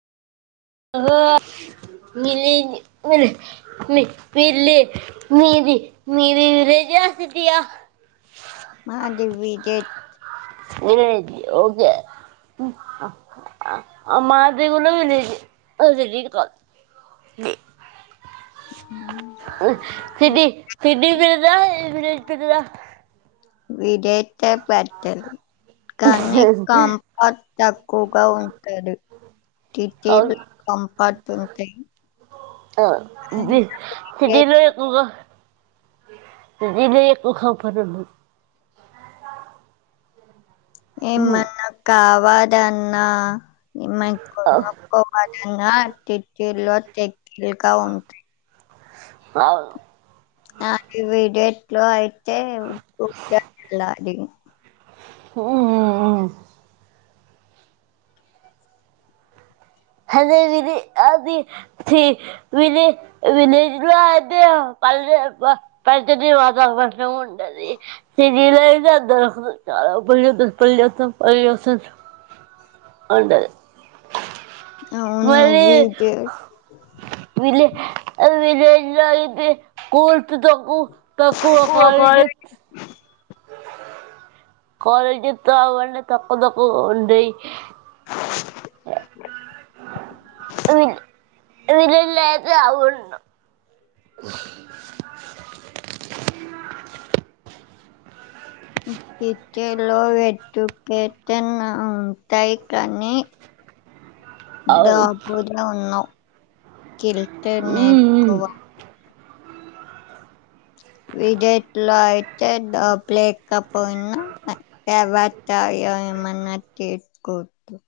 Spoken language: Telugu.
ఓహో మీలీ ఉల్ మీ మిల్లీ మీది మిది విలేజసిటియా మాది విలేజ్ విలెజ్ ఓకే అ మాది కూడా విలెజే అ తెలిదు కాదు ది సిటి సిటి పెద్దదా విలేజ్ పెద్దదా విలేజే పెద్దది కానీ కంఫర్ట్ తక్కువగా ఉంటంది అవును సిటీలు కంఫర్ట్ ఉంటాయి ఆ ది సిటీలో ఎక్కువగా సిటీలో ఎక్కువగా పనులు ఏ మన్న కావ వదన్నా ఏమైనా కొనుకోవ ఇంగ సిటీలో తే లికా ఉంటయి అవును ఆ విడేట్లోఐ చే టు గ్య లాడీ ఉం హదే ఇది అది తీ విని అది విని విలేజ్ లో ఐతే పన్నెండువ పద్దేమిదివందలు ఉండది సి టీలో అయితే అది దొరకదు చాలా పొల్యూషన్ పొల్యూషన్ ఉండది అవును మల్లి విలేజ్ వీళ్ళే అ ఎ కోర్తు తకు [unintelligible] తక్కువ కాల్ జీత్ కలేజీ త అవంట తక్కు తకు ఉండే విల్ వల లేది అవన్ ఇట్ట లో ఎటుక టెన్ థై కానీ దాబద ఉన్నావు. కల్టెన్ అవును వేసుకోవ విజేట్ లో అయితే డూప్ లేకపోయినా వత ఏమన్నా తీసుకోదు.